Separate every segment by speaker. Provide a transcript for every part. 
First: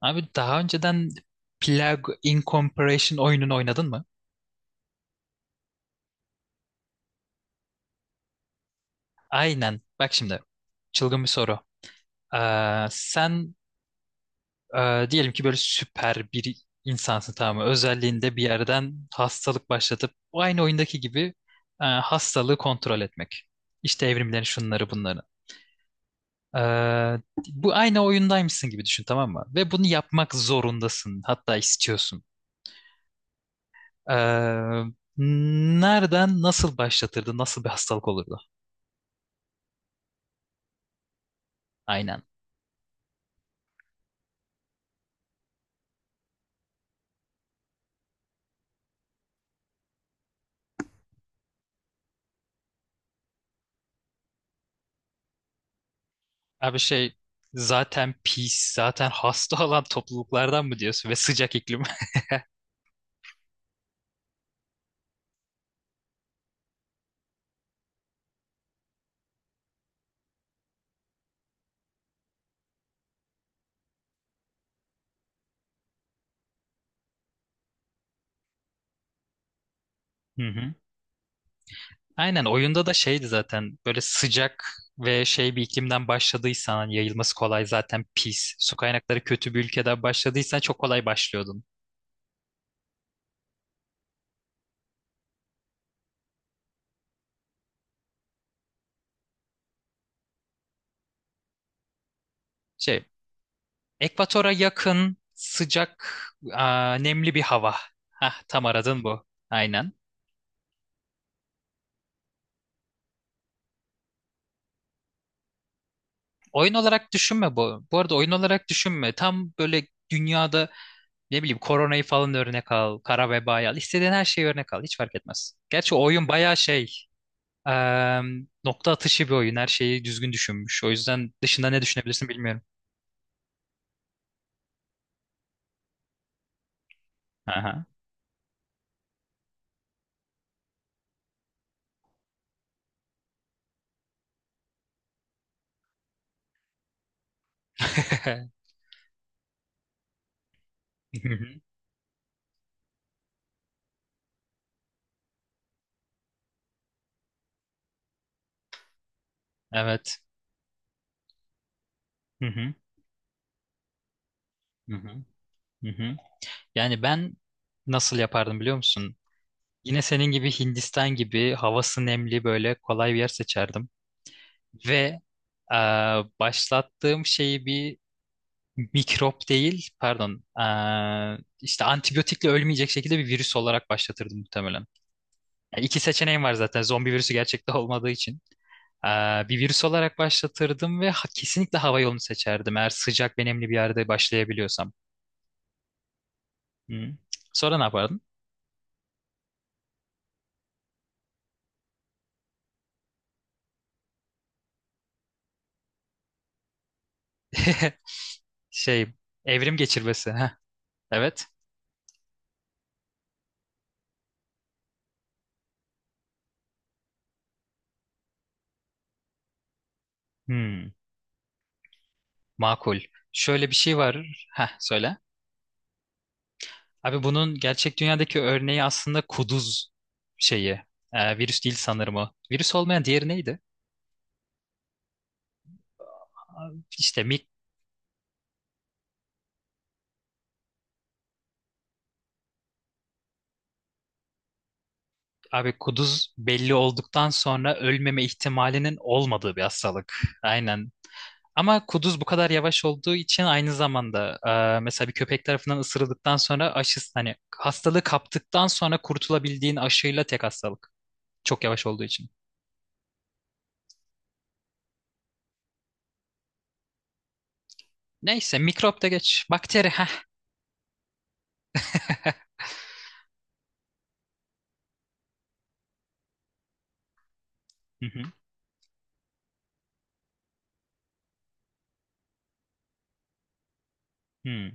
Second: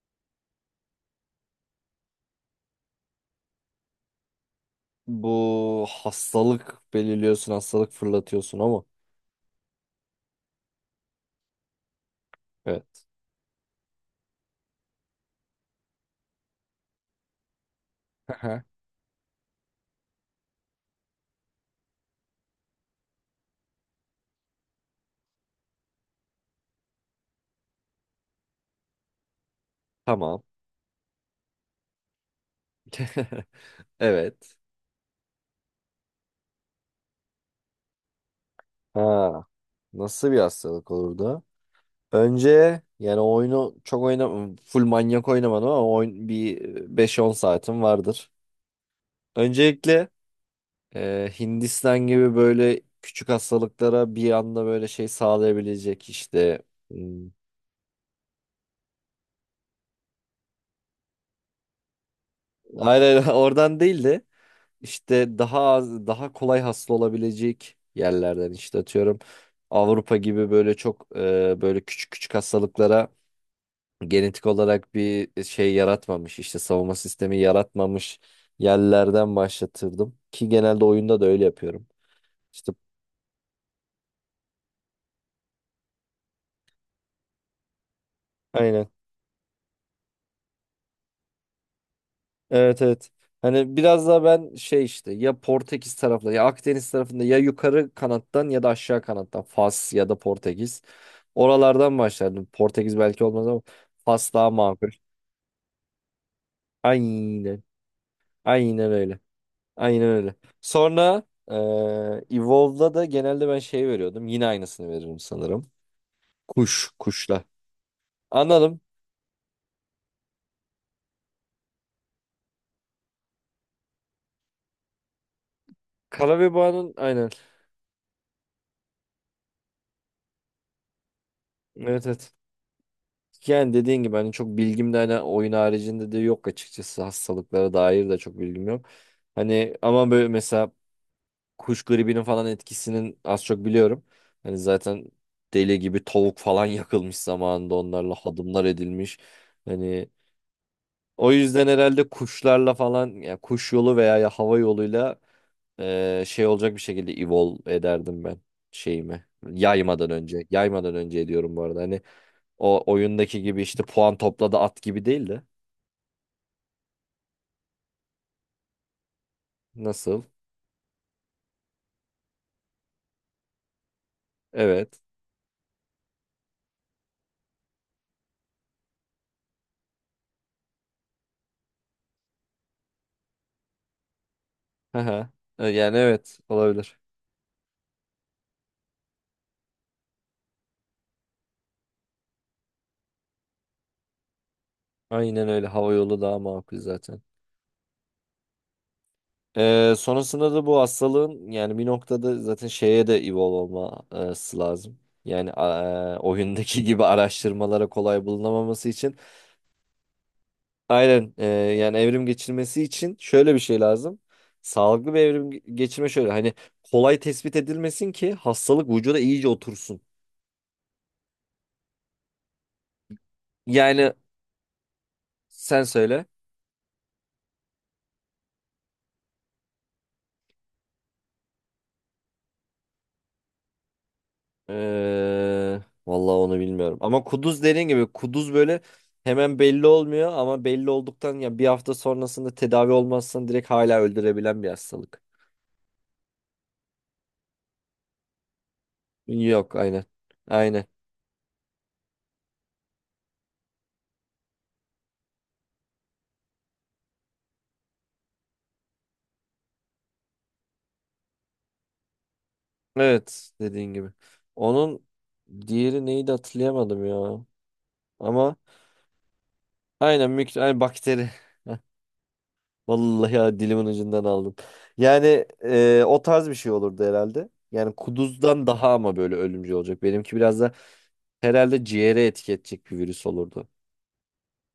Speaker 1: Abi daha önceden Plague Incorporation oyununu oynadın mı?
Speaker 2: Bu hastalık belirliyorsun, hastalık fırlatıyorsun ama.
Speaker 1: Aynen. Bak şimdi. Çılgın bir soru. Ee,
Speaker 2: Evet.
Speaker 1: sen e, diyelim ki böyle süper bir insansın tamam mı? Özelliğinde bir
Speaker 2: Aha,
Speaker 1: yerden hastalık başlatıp o aynı oyundaki gibi e, hastalığı kontrol etmek. İşte evrimlerin şunları bunları. Ee, bu aynı oyundaymışsın gibi düşün tamam mı? Ve bunu yapmak
Speaker 2: Tamam.
Speaker 1: zorundasın. Hatta istiyorsun.
Speaker 2: Evet.
Speaker 1: Ee, nereden nasıl başlatırdı? Nasıl bir hastalık olurdu?
Speaker 2: Ha, nasıl bir hastalık olurdu?
Speaker 1: Aynen.
Speaker 2: Önce yani oyunu çok oynam full manyak oynamadım ama oyun bir beş on saatim vardır. Öncelikle e, Hindistan gibi böyle küçük hastalıklara bir anda böyle şey sağlayabilecek işte.
Speaker 1: Abi şey
Speaker 2: Hmm,
Speaker 1: zaten pis, zaten hasta olan topluluklardan mı diyorsun ve sıcak iklim.
Speaker 2: Hayır hayır oradan değildi. işte daha az, daha kolay hasta olabilecek yerlerden işte atıyorum Avrupa gibi böyle çok e, böyle küçük küçük hastalıklara genetik olarak bir şey yaratmamış işte savunma sistemi yaratmamış yerlerden başlatırdım
Speaker 1: Hı
Speaker 2: ki
Speaker 1: hı.
Speaker 2: genelde oyunda da öyle yapıyorum.
Speaker 1: Aynen
Speaker 2: İşte
Speaker 1: oyunda da şeydi zaten böyle sıcak ve şey bir iklimden başladıysan hani yayılması kolay zaten pis. Su
Speaker 2: aynen.
Speaker 1: kaynakları kötü bir ülkeden başladıysan çok kolay başlıyordun.
Speaker 2: Evet evet. Hani biraz daha ben şey işte ya Portekiz tarafında ya Akdeniz tarafında ya yukarı kanattan ya da aşağı kanattan Fas ya da Portekiz. Oralardan başlardım. Portekiz
Speaker 1: Şey
Speaker 2: belki olmaz ama Fas daha
Speaker 1: Ekvatora
Speaker 2: makul.
Speaker 1: yakın, sıcak, aa, nemli bir
Speaker 2: Aynen.
Speaker 1: hava. Hah, tam
Speaker 2: Aynen
Speaker 1: aradın
Speaker 2: öyle.
Speaker 1: bu. Aynen.
Speaker 2: Aynen öyle. Sonra eee Evolve'da da genelde ben şey veriyordum. Yine aynısını veririm sanırım.
Speaker 1: Oyun
Speaker 2: Kuş.
Speaker 1: olarak
Speaker 2: Kuşla.
Speaker 1: düşünme bu. Bu arada oyun olarak
Speaker 2: Anladım.
Speaker 1: düşünme. Tam böyle dünyada ne bileyim koronayı falan örnek al, kara vebayı al. İstediğin her şeyi örnek al. Hiç fark etmez. Gerçi o oyun
Speaker 2: Kara ve
Speaker 1: bayağı şey,
Speaker 2: Boğa'nın aynen.
Speaker 1: eee, nokta atışı bir oyun. Her şeyi düzgün düşünmüş. O yüzden dışında ne
Speaker 2: Evet
Speaker 1: düşünebilirsin
Speaker 2: evet.
Speaker 1: bilmiyorum.
Speaker 2: Yani dediğin gibi hani çok bilgim de hani oyun haricinde de yok açıkçası hastalıklara
Speaker 1: Aha.
Speaker 2: dair de çok bilgim yok. Hani ama böyle mesela kuş gribinin falan etkisinin az çok biliyorum. Hani zaten deli gibi tavuk falan yakılmış zamanında onlarla hadımlar edilmiş. Hani o yüzden herhalde kuşlarla falan ya kuş yolu veya ya hava yoluyla eee, şey olacak bir şekilde evolve ederdim ben şeyimi. Yaymadan
Speaker 1: Evet.
Speaker 2: önce. Yaymadan önce ediyorum bu arada. Hani
Speaker 1: Hı hı.
Speaker 2: o oyundaki gibi işte puan topladı at
Speaker 1: Hı
Speaker 2: gibi
Speaker 1: hı.
Speaker 2: değil de.
Speaker 1: Hı hı. Yani ben nasıl yapardım biliyor musun? Yine
Speaker 2: Nasıl?
Speaker 1: senin gibi Hindistan gibi havası nemli böyle kolay bir yer seçerdim.
Speaker 2: Evet.
Speaker 1: Ve eee, başlattığım şeyi bir mikrop değil, pardon, eee, işte antibiyotikle ölmeyecek şekilde bir virüs olarak başlatırdım muhtemelen.
Speaker 2: Haha.
Speaker 1: Yani
Speaker 2: Yani
Speaker 1: iki
Speaker 2: evet
Speaker 1: seçeneğim var zaten
Speaker 2: olabilir.
Speaker 1: zombi virüsü gerçekte olmadığı için. Eee, bir virüs olarak başlatırdım ve ha- kesinlikle hava yolunu seçerdim eğer sıcak ve nemli bir yerde başlayabiliyorsam.
Speaker 2: Aynen öyle. Hava yolu daha makul
Speaker 1: Hı.
Speaker 2: zaten.
Speaker 1: Sonra ne yapardın?
Speaker 2: Ee, sonrasında da bu hastalığın yani bir noktada zaten şeye de evolve olması lazım. Yani e, oyundaki gibi araştırmalara kolay bulunamaması
Speaker 1: Şey,
Speaker 2: için.
Speaker 1: evrim geçirmesi. Heh,
Speaker 2: Aynen
Speaker 1: evet.
Speaker 2: e, yani evrim geçirmesi için şöyle bir şey lazım. Sağlıklı bir evrim ge- geçirme şöyle hani kolay tespit edilmesin ki hastalık vücuda iyice otursun.
Speaker 1: Hmm. Makul. Şöyle bir şey
Speaker 2: Yani
Speaker 1: var. Heh, söyle.
Speaker 2: sen söyle.
Speaker 1: Abi bunun gerçek dünyadaki örneği aslında kuduz şeyi. Ee, virüs değil sanırım o. Virüs olmayan diğeri neydi?
Speaker 2: Ee, vallahi onu
Speaker 1: Abi
Speaker 2: bilmiyorum.
Speaker 1: İşte
Speaker 2: Ama
Speaker 1: mik
Speaker 2: kuduz dediğin gibi kuduz böyle hemen belli olmuyor ama belli olduktan ya bir hafta sonrasında tedavi olmazsan direkt hala öldürebilen bir hastalık.
Speaker 1: abi kuduz belli olduktan sonra ölmeme ihtimalinin olmadığı bir
Speaker 2: Yok aynen.
Speaker 1: hastalık.
Speaker 2: Aynen.
Speaker 1: Aynen. Ama kuduz bu kadar yavaş olduğu için aynı zamanda e, mesela bir köpek tarafından ısırıldıktan sonra aşısı hani hastalığı kaptıktan sonra kurtulabildiğin aşıyla tek hastalık. Çok yavaş olduğu için.
Speaker 2: Evet dediğin gibi. Onun diğeri neydi hatırlayamadım ya. Ama
Speaker 1: Neyse mikrop da geç. Bakteri.
Speaker 2: aynen mikro, ay, bakteri. Vallahi ya dilimin ucundan aldım. Yani e, o tarz bir şey olurdu herhalde. Yani
Speaker 1: Hı hı.
Speaker 2: kuduzdan daha ama böyle ölümcül olacak. Benimki biraz da herhalde ciğere etki edecek bir virüs olurdu.
Speaker 1: Hı.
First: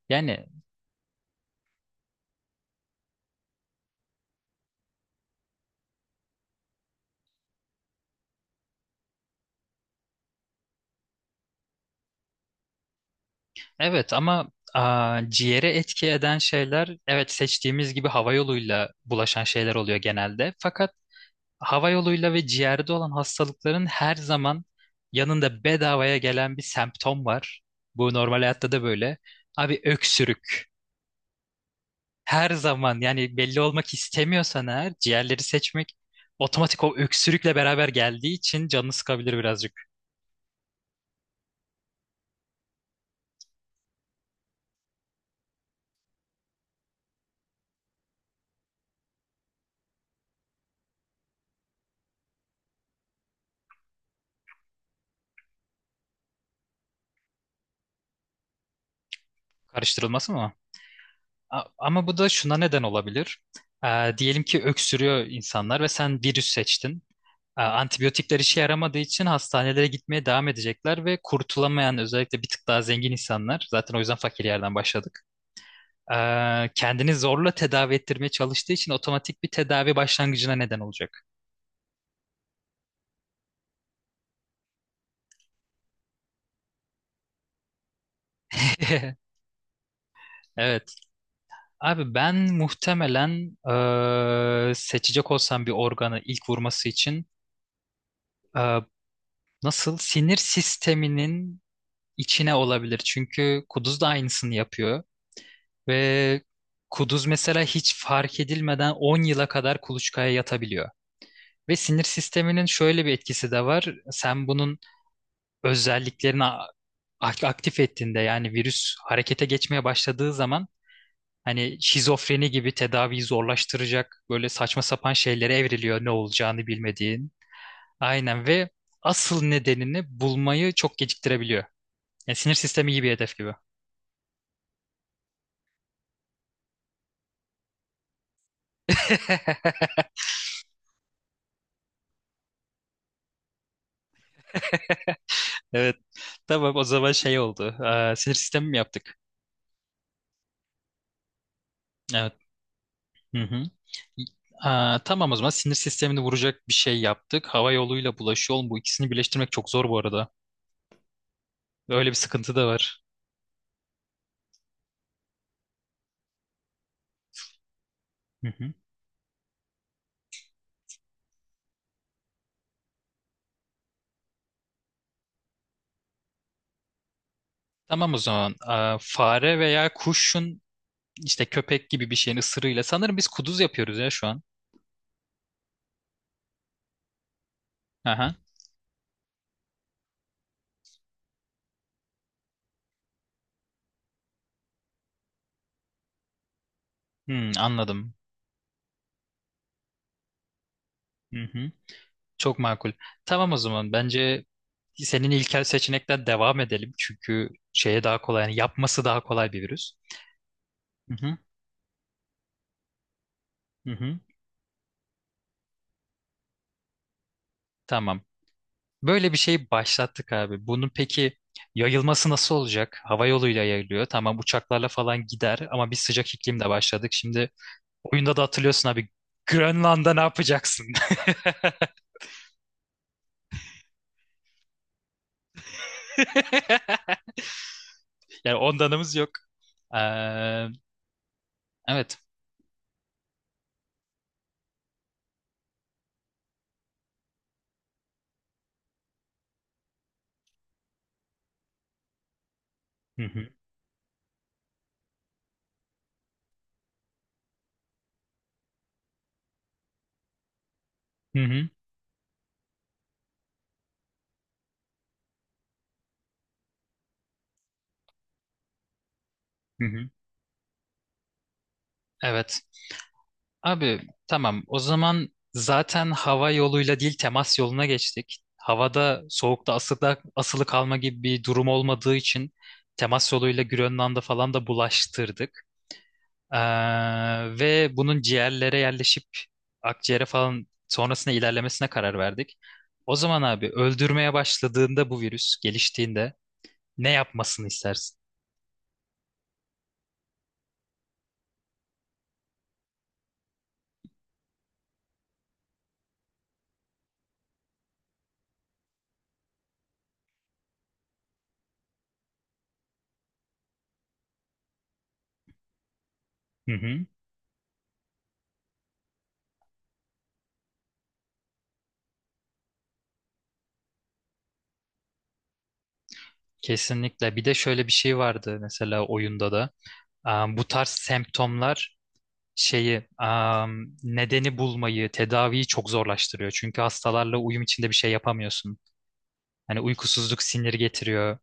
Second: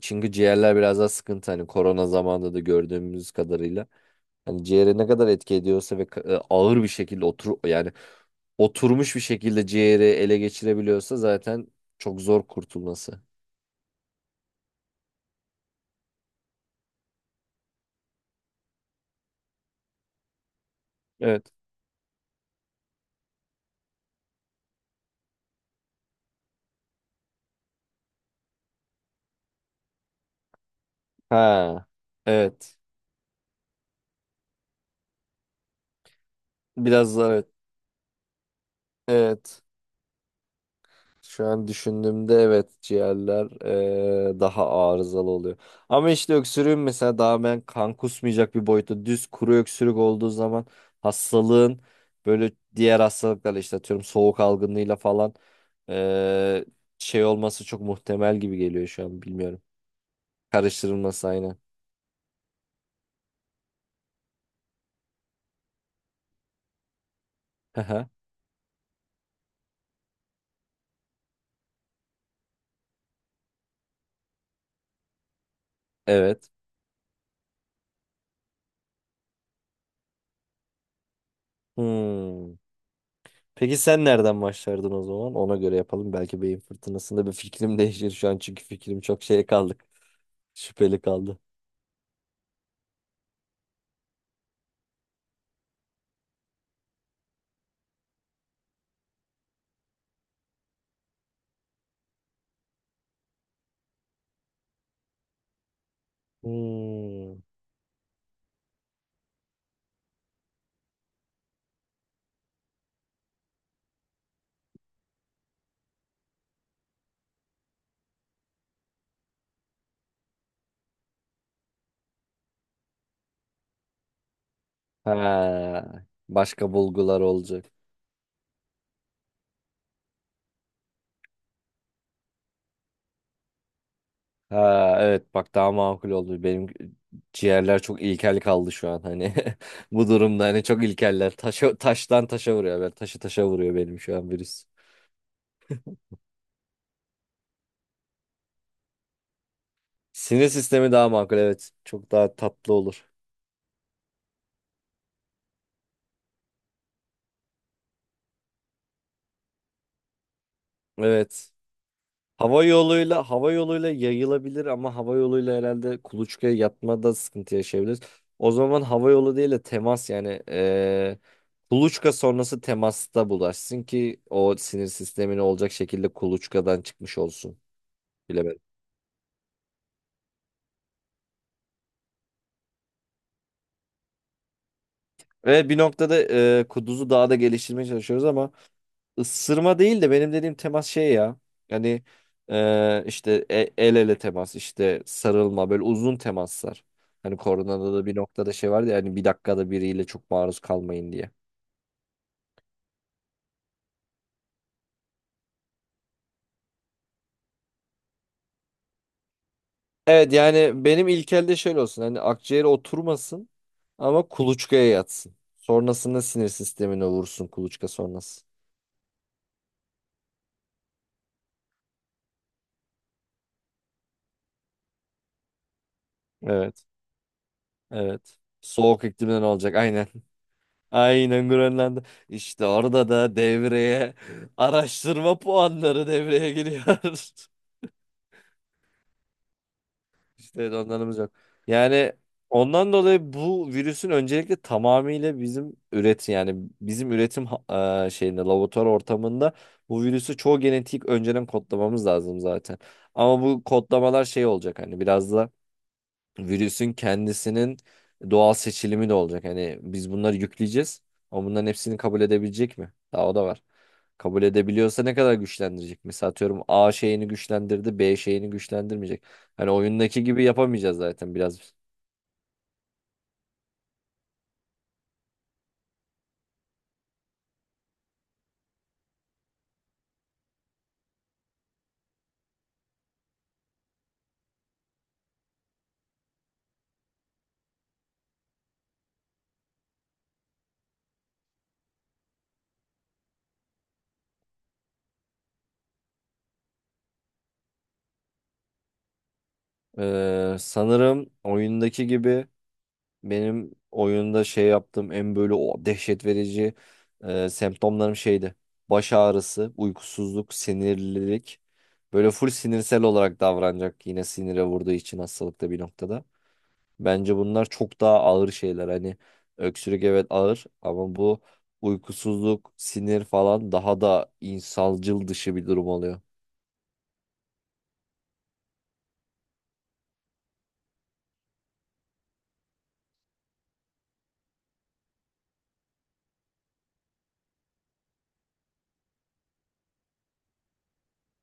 Speaker 2: Çünkü
Speaker 1: Yani
Speaker 2: ciğerler biraz daha sıkıntı. Hani korona zamanında da gördüğümüz kadarıyla. Hani ciğere ne kadar etki ediyorsa ve e, ağır bir şekilde otur yani oturmuş bir şekilde ciğeri ele geçirebiliyorsa zaten çok zor kurtulması.
Speaker 1: evet ama aa, ciğere etki eden şeyler evet seçtiğimiz gibi hava yoluyla bulaşan şeyler oluyor genelde. Fakat
Speaker 2: Evet.
Speaker 1: hava yoluyla ve ciğerde olan hastalıkların her zaman yanında bedavaya gelen bir semptom var. Bu normal hayatta da böyle. Abi öksürük.
Speaker 2: Ha.
Speaker 1: Her
Speaker 2: Evet.
Speaker 1: zaman yani belli olmak istemiyorsan eğer ciğerleri seçmek otomatik o
Speaker 2: Biraz zor. Evet.
Speaker 1: öksürükle beraber geldiği için canını sıkabilir
Speaker 2: Evet.
Speaker 1: birazcık.
Speaker 2: Şu an düşündüğümde evet ciğerler eee, daha arızalı oluyor. Ama işte öksürüğün mesela daha ben kan kusmayacak bir boyutta düz kuru öksürük olduğu zaman hastalığın böyle diğer hastalıklarla işte atıyorum soğuk algınlığıyla falan eee, şey olması çok muhtemel gibi geliyor şu an bilmiyorum.
Speaker 1: Karıştırılması mı?
Speaker 2: Karıştırılması aynı.
Speaker 1: A- Ama bu da şuna neden olabilir. Ee, diyelim ki öksürüyor insanlar ve sen virüs seçtin. Ee, antibiyotikler işe yaramadığı için hastanelere gitmeye devam edecekler ve kurtulamayan özellikle bir tık daha zengin insanlar zaten o yüzden fakir yerden başladık.
Speaker 2: Evet.
Speaker 1: Ee, kendini zorla tedavi ettirmeye çalıştığı için otomatik bir tedavi başlangıcına neden olacak.
Speaker 2: Hmm. Peki sen nereden başlardın o zaman? Ona göre yapalım. Belki beyin fırtınasında bir fikrim değişir şu an çünkü fikrim çok şeye kaldı.
Speaker 1: Evet.
Speaker 2: Şüpheli kaldı.
Speaker 1: Abi ben muhtemelen eee, seçecek olsam bir organı ilk vurması için eee, nasıl sinir sisteminin içine olabilir. Çünkü kuduz da aynısını yapıyor ve kuduz
Speaker 2: Hmm.
Speaker 1: mesela hiç fark edilmeden 10 yıla kadar kuluçkaya yatabiliyor. Ve sinir sisteminin şöyle bir etkisi de var. Sen bunun özelliklerini a- aktif ettiğinde yani virüs harekete geçmeye başladığı zaman hani şizofreni gibi tedaviyi zorlaştıracak böyle saçma sapan şeylere
Speaker 2: Ha,
Speaker 1: evriliyor ne olacağını
Speaker 2: başka bulgular
Speaker 1: bilmediğin.
Speaker 2: olacak.
Speaker 1: Aynen ve asıl nedenini bulmayı çok geciktirebiliyor. Yani sinir sistemi iyi bir hedef gibi.
Speaker 2: Ha, evet bak daha makul oldu. Benim ciğerler çok ilkel kaldı şu an hani. Bu durumda hani çok ilkeller. Taşa, taştan taşa vuruyor. Ben taşı taşa vuruyor benim şu an virüs.
Speaker 1: Tamam o zaman şey oldu. Aa, sinir sistemi mi yaptık?
Speaker 2: Sinir sistemi daha makul evet. Çok
Speaker 1: Evet.
Speaker 2: daha tatlı olur.
Speaker 1: Hı hı. Aa, tamam o zaman sinir sistemini vuracak bir şey yaptık. Hava yoluyla bulaşı yol bu ikisini birleştirmek çok zor bu arada.
Speaker 2: Evet.
Speaker 1: Öyle bir sıkıntı
Speaker 2: Hava
Speaker 1: da var.
Speaker 2: yoluyla hava yoluyla yayılabilir ama hava yoluyla herhalde kuluçkaya yatmada sıkıntı yaşayabiliriz.
Speaker 1: Hı
Speaker 2: O
Speaker 1: hı.
Speaker 2: zaman hava yolu değil de temas yani eee kuluçka sonrası temasta bulaşsın ki o sinir sistemine olacak şekilde kuluçkadan çıkmış olsun.
Speaker 1: Tamam o zaman
Speaker 2: Bilemedim.
Speaker 1: Aa, fare veya kuşun işte köpek gibi bir şeyin ısırığıyla sanırım biz kuduz yapıyoruz ya şu an.
Speaker 2: Ve bir noktada eee kuduzu daha da geliştirmeye çalışıyoruz
Speaker 1: Aha.
Speaker 2: ama Isırma değil de benim dediğim temas şey ya. Yani e, işte e- el ele temas, işte sarılma, böyle uzun temaslar. Hani
Speaker 1: Hmm,
Speaker 2: koronada da
Speaker 1: anladım.
Speaker 2: bir noktada şey vardı ya hani bir dakikada biriyle çok maruz kalmayın diye.
Speaker 1: Hı hı. Çok makul. Tamam o zaman bence senin ilkel seçenekten devam edelim. Çünkü şeye daha kolay yani yapması daha kolay bir virüs.
Speaker 2: Evet yani benim
Speaker 1: Hı hı.
Speaker 2: ilkelde şöyle olsun. Hani akciğere oturmasın
Speaker 1: Hı hı.
Speaker 2: ama kuluçkaya yatsın. Sonrasında sinir sistemine vursun kuluçka
Speaker 1: Tamam.
Speaker 2: sonrası.
Speaker 1: Böyle bir şey başlattık abi. Bunun peki yayılması nasıl olacak? Hava yoluyla yayılıyor. Tamam uçaklarla falan gider ama biz sıcak iklimde
Speaker 2: Evet.
Speaker 1: başladık. Şimdi oyunda
Speaker 2: Evet.
Speaker 1: da hatırlıyorsun
Speaker 2: Soğuk
Speaker 1: abi
Speaker 2: iklimden olacak. Aynen.
Speaker 1: Grönland'da ne yapacaksın?
Speaker 2: Aynen Grönland'da. İşte orada da devreye araştırma puanları devreye giriyor.
Speaker 1: Yani ondanımız yok. Ee,
Speaker 2: İşte onlarımız yok. Yani
Speaker 1: evet.
Speaker 2: ondan dolayı bu virüsün öncelikle tamamıyla bizim üretim yani bizim üretim ha- e, şeyinde laboratuvar ortamında bu virüsü çoğu genetik önceden kodlamamız lazım zaten.
Speaker 1: Hı
Speaker 2: Ama
Speaker 1: hı.
Speaker 2: bu kodlamalar şey olacak hani biraz da virüsün kendisinin doğal seçilimi de olacak. Hani biz bunları yükleyeceğiz
Speaker 1: Hı
Speaker 2: ama bunların
Speaker 1: hı.
Speaker 2: hepsini kabul edebilecek mi? Daha o da var. Kabul edebiliyorsa ne kadar güçlendirecek? Mesela atıyorum A şeyini güçlendirdi, B şeyini güçlendirmeyecek. Hani
Speaker 1: Hı hı.
Speaker 2: oyundaki gibi yapamayacağız zaten biraz.
Speaker 1: Evet. Abi tamam o zaman zaten hava yoluyla değil temas yoluna geçtik. Havada soğukta asılı, asılı kalma gibi bir durum olmadığı için temas yoluyla Grönland'a falan da bulaştırdık. Ee, ve bunun ciğerlere yerleşip akciğere falan sonrasında ilerlemesine karar verdik. O zaman abi öldürmeye başladığında bu virüs geliştiğinde ne yapmasını istersin?
Speaker 2: Ee, sanırım oyundaki gibi Benim oyunda şey yaptığım en böyle o dehşet verici e, semptomlarım şeydi. Baş ağrısı, uykusuzluk, sinirlilik. Böyle full sinirsel olarak davranacak yine sinire vurduğu için hastalıkta bir noktada.
Speaker 1: Hı hı,
Speaker 2: Bence bunlar çok daha ağır şeyler. Hani öksürük evet ağır ama bu uykusuzluk, sinir falan daha da insancıl dışı bir durum oluyor.
Speaker 1: kesinlikle. Bir de şöyle bir şey vardı mesela oyunda da. Ee, bu tarz semptomlar şeyi am, nedeni bulmayı, tedaviyi çok zorlaştırıyor. Çünkü hastalarla uyum içinde bir şey yapamıyorsun. Hani uykusuzluk sinir getiriyor.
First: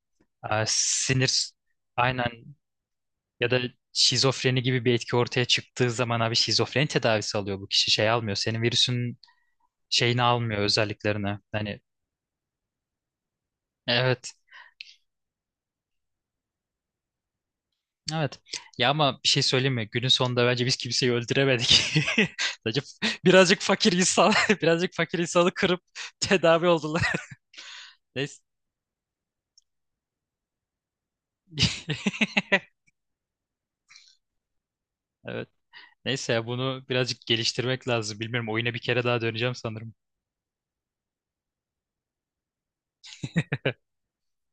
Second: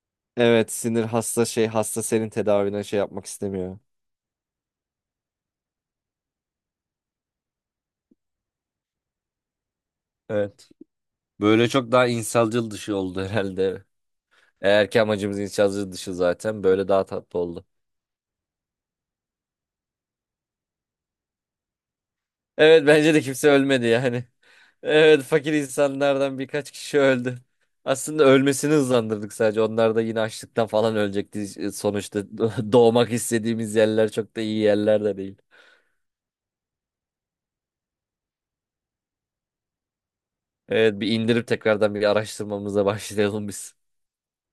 Speaker 1: Ee,
Speaker 2: Evet sinir hasta
Speaker 1: sinir
Speaker 2: şey hasta senin
Speaker 1: aynen
Speaker 2: tedavine şey yapmak
Speaker 1: ya da
Speaker 2: istemiyor.
Speaker 1: şizofreni gibi bir etki ortaya çıktığı zaman abi şizofreni tedavisi alıyor bu kişi şey almıyor. Senin virüsün şeyini almıyor
Speaker 2: Evet.
Speaker 1: özelliklerini.
Speaker 2: Böyle
Speaker 1: Hani
Speaker 2: çok daha insancıl dışı oldu herhalde.
Speaker 1: evet.
Speaker 2: Eğer ki amacımız inşaatçı dışı zaten böyle daha tatlı oldu.
Speaker 1: Evet. Ya ama bir şey söyleyeyim mi? Günün sonunda bence biz kimseyi öldüremedik. Sadece
Speaker 2: Evet bence de kimse
Speaker 1: birazcık
Speaker 2: ölmedi
Speaker 1: fakir
Speaker 2: yani.
Speaker 1: insan, birazcık fakir
Speaker 2: Evet
Speaker 1: insanı
Speaker 2: fakir
Speaker 1: kırıp
Speaker 2: insanlardan
Speaker 1: tedavi
Speaker 2: birkaç kişi
Speaker 1: oldular.
Speaker 2: öldü. Aslında
Speaker 1: Neyse.
Speaker 2: ölmesini hızlandırdık sadece. Onlar da yine açlıktan falan ölecekti. İşte Sonuçta doğmak istediğimiz yerler çok da iyi yerler de değil.
Speaker 1: Evet. Neyse ya bunu birazcık geliştirmek lazım. Bilmiyorum oyuna bir kere daha döneceğim sanırım.
Speaker 2: Evet bir indirip tekrardan bir araştırmamıza başlayalım biz.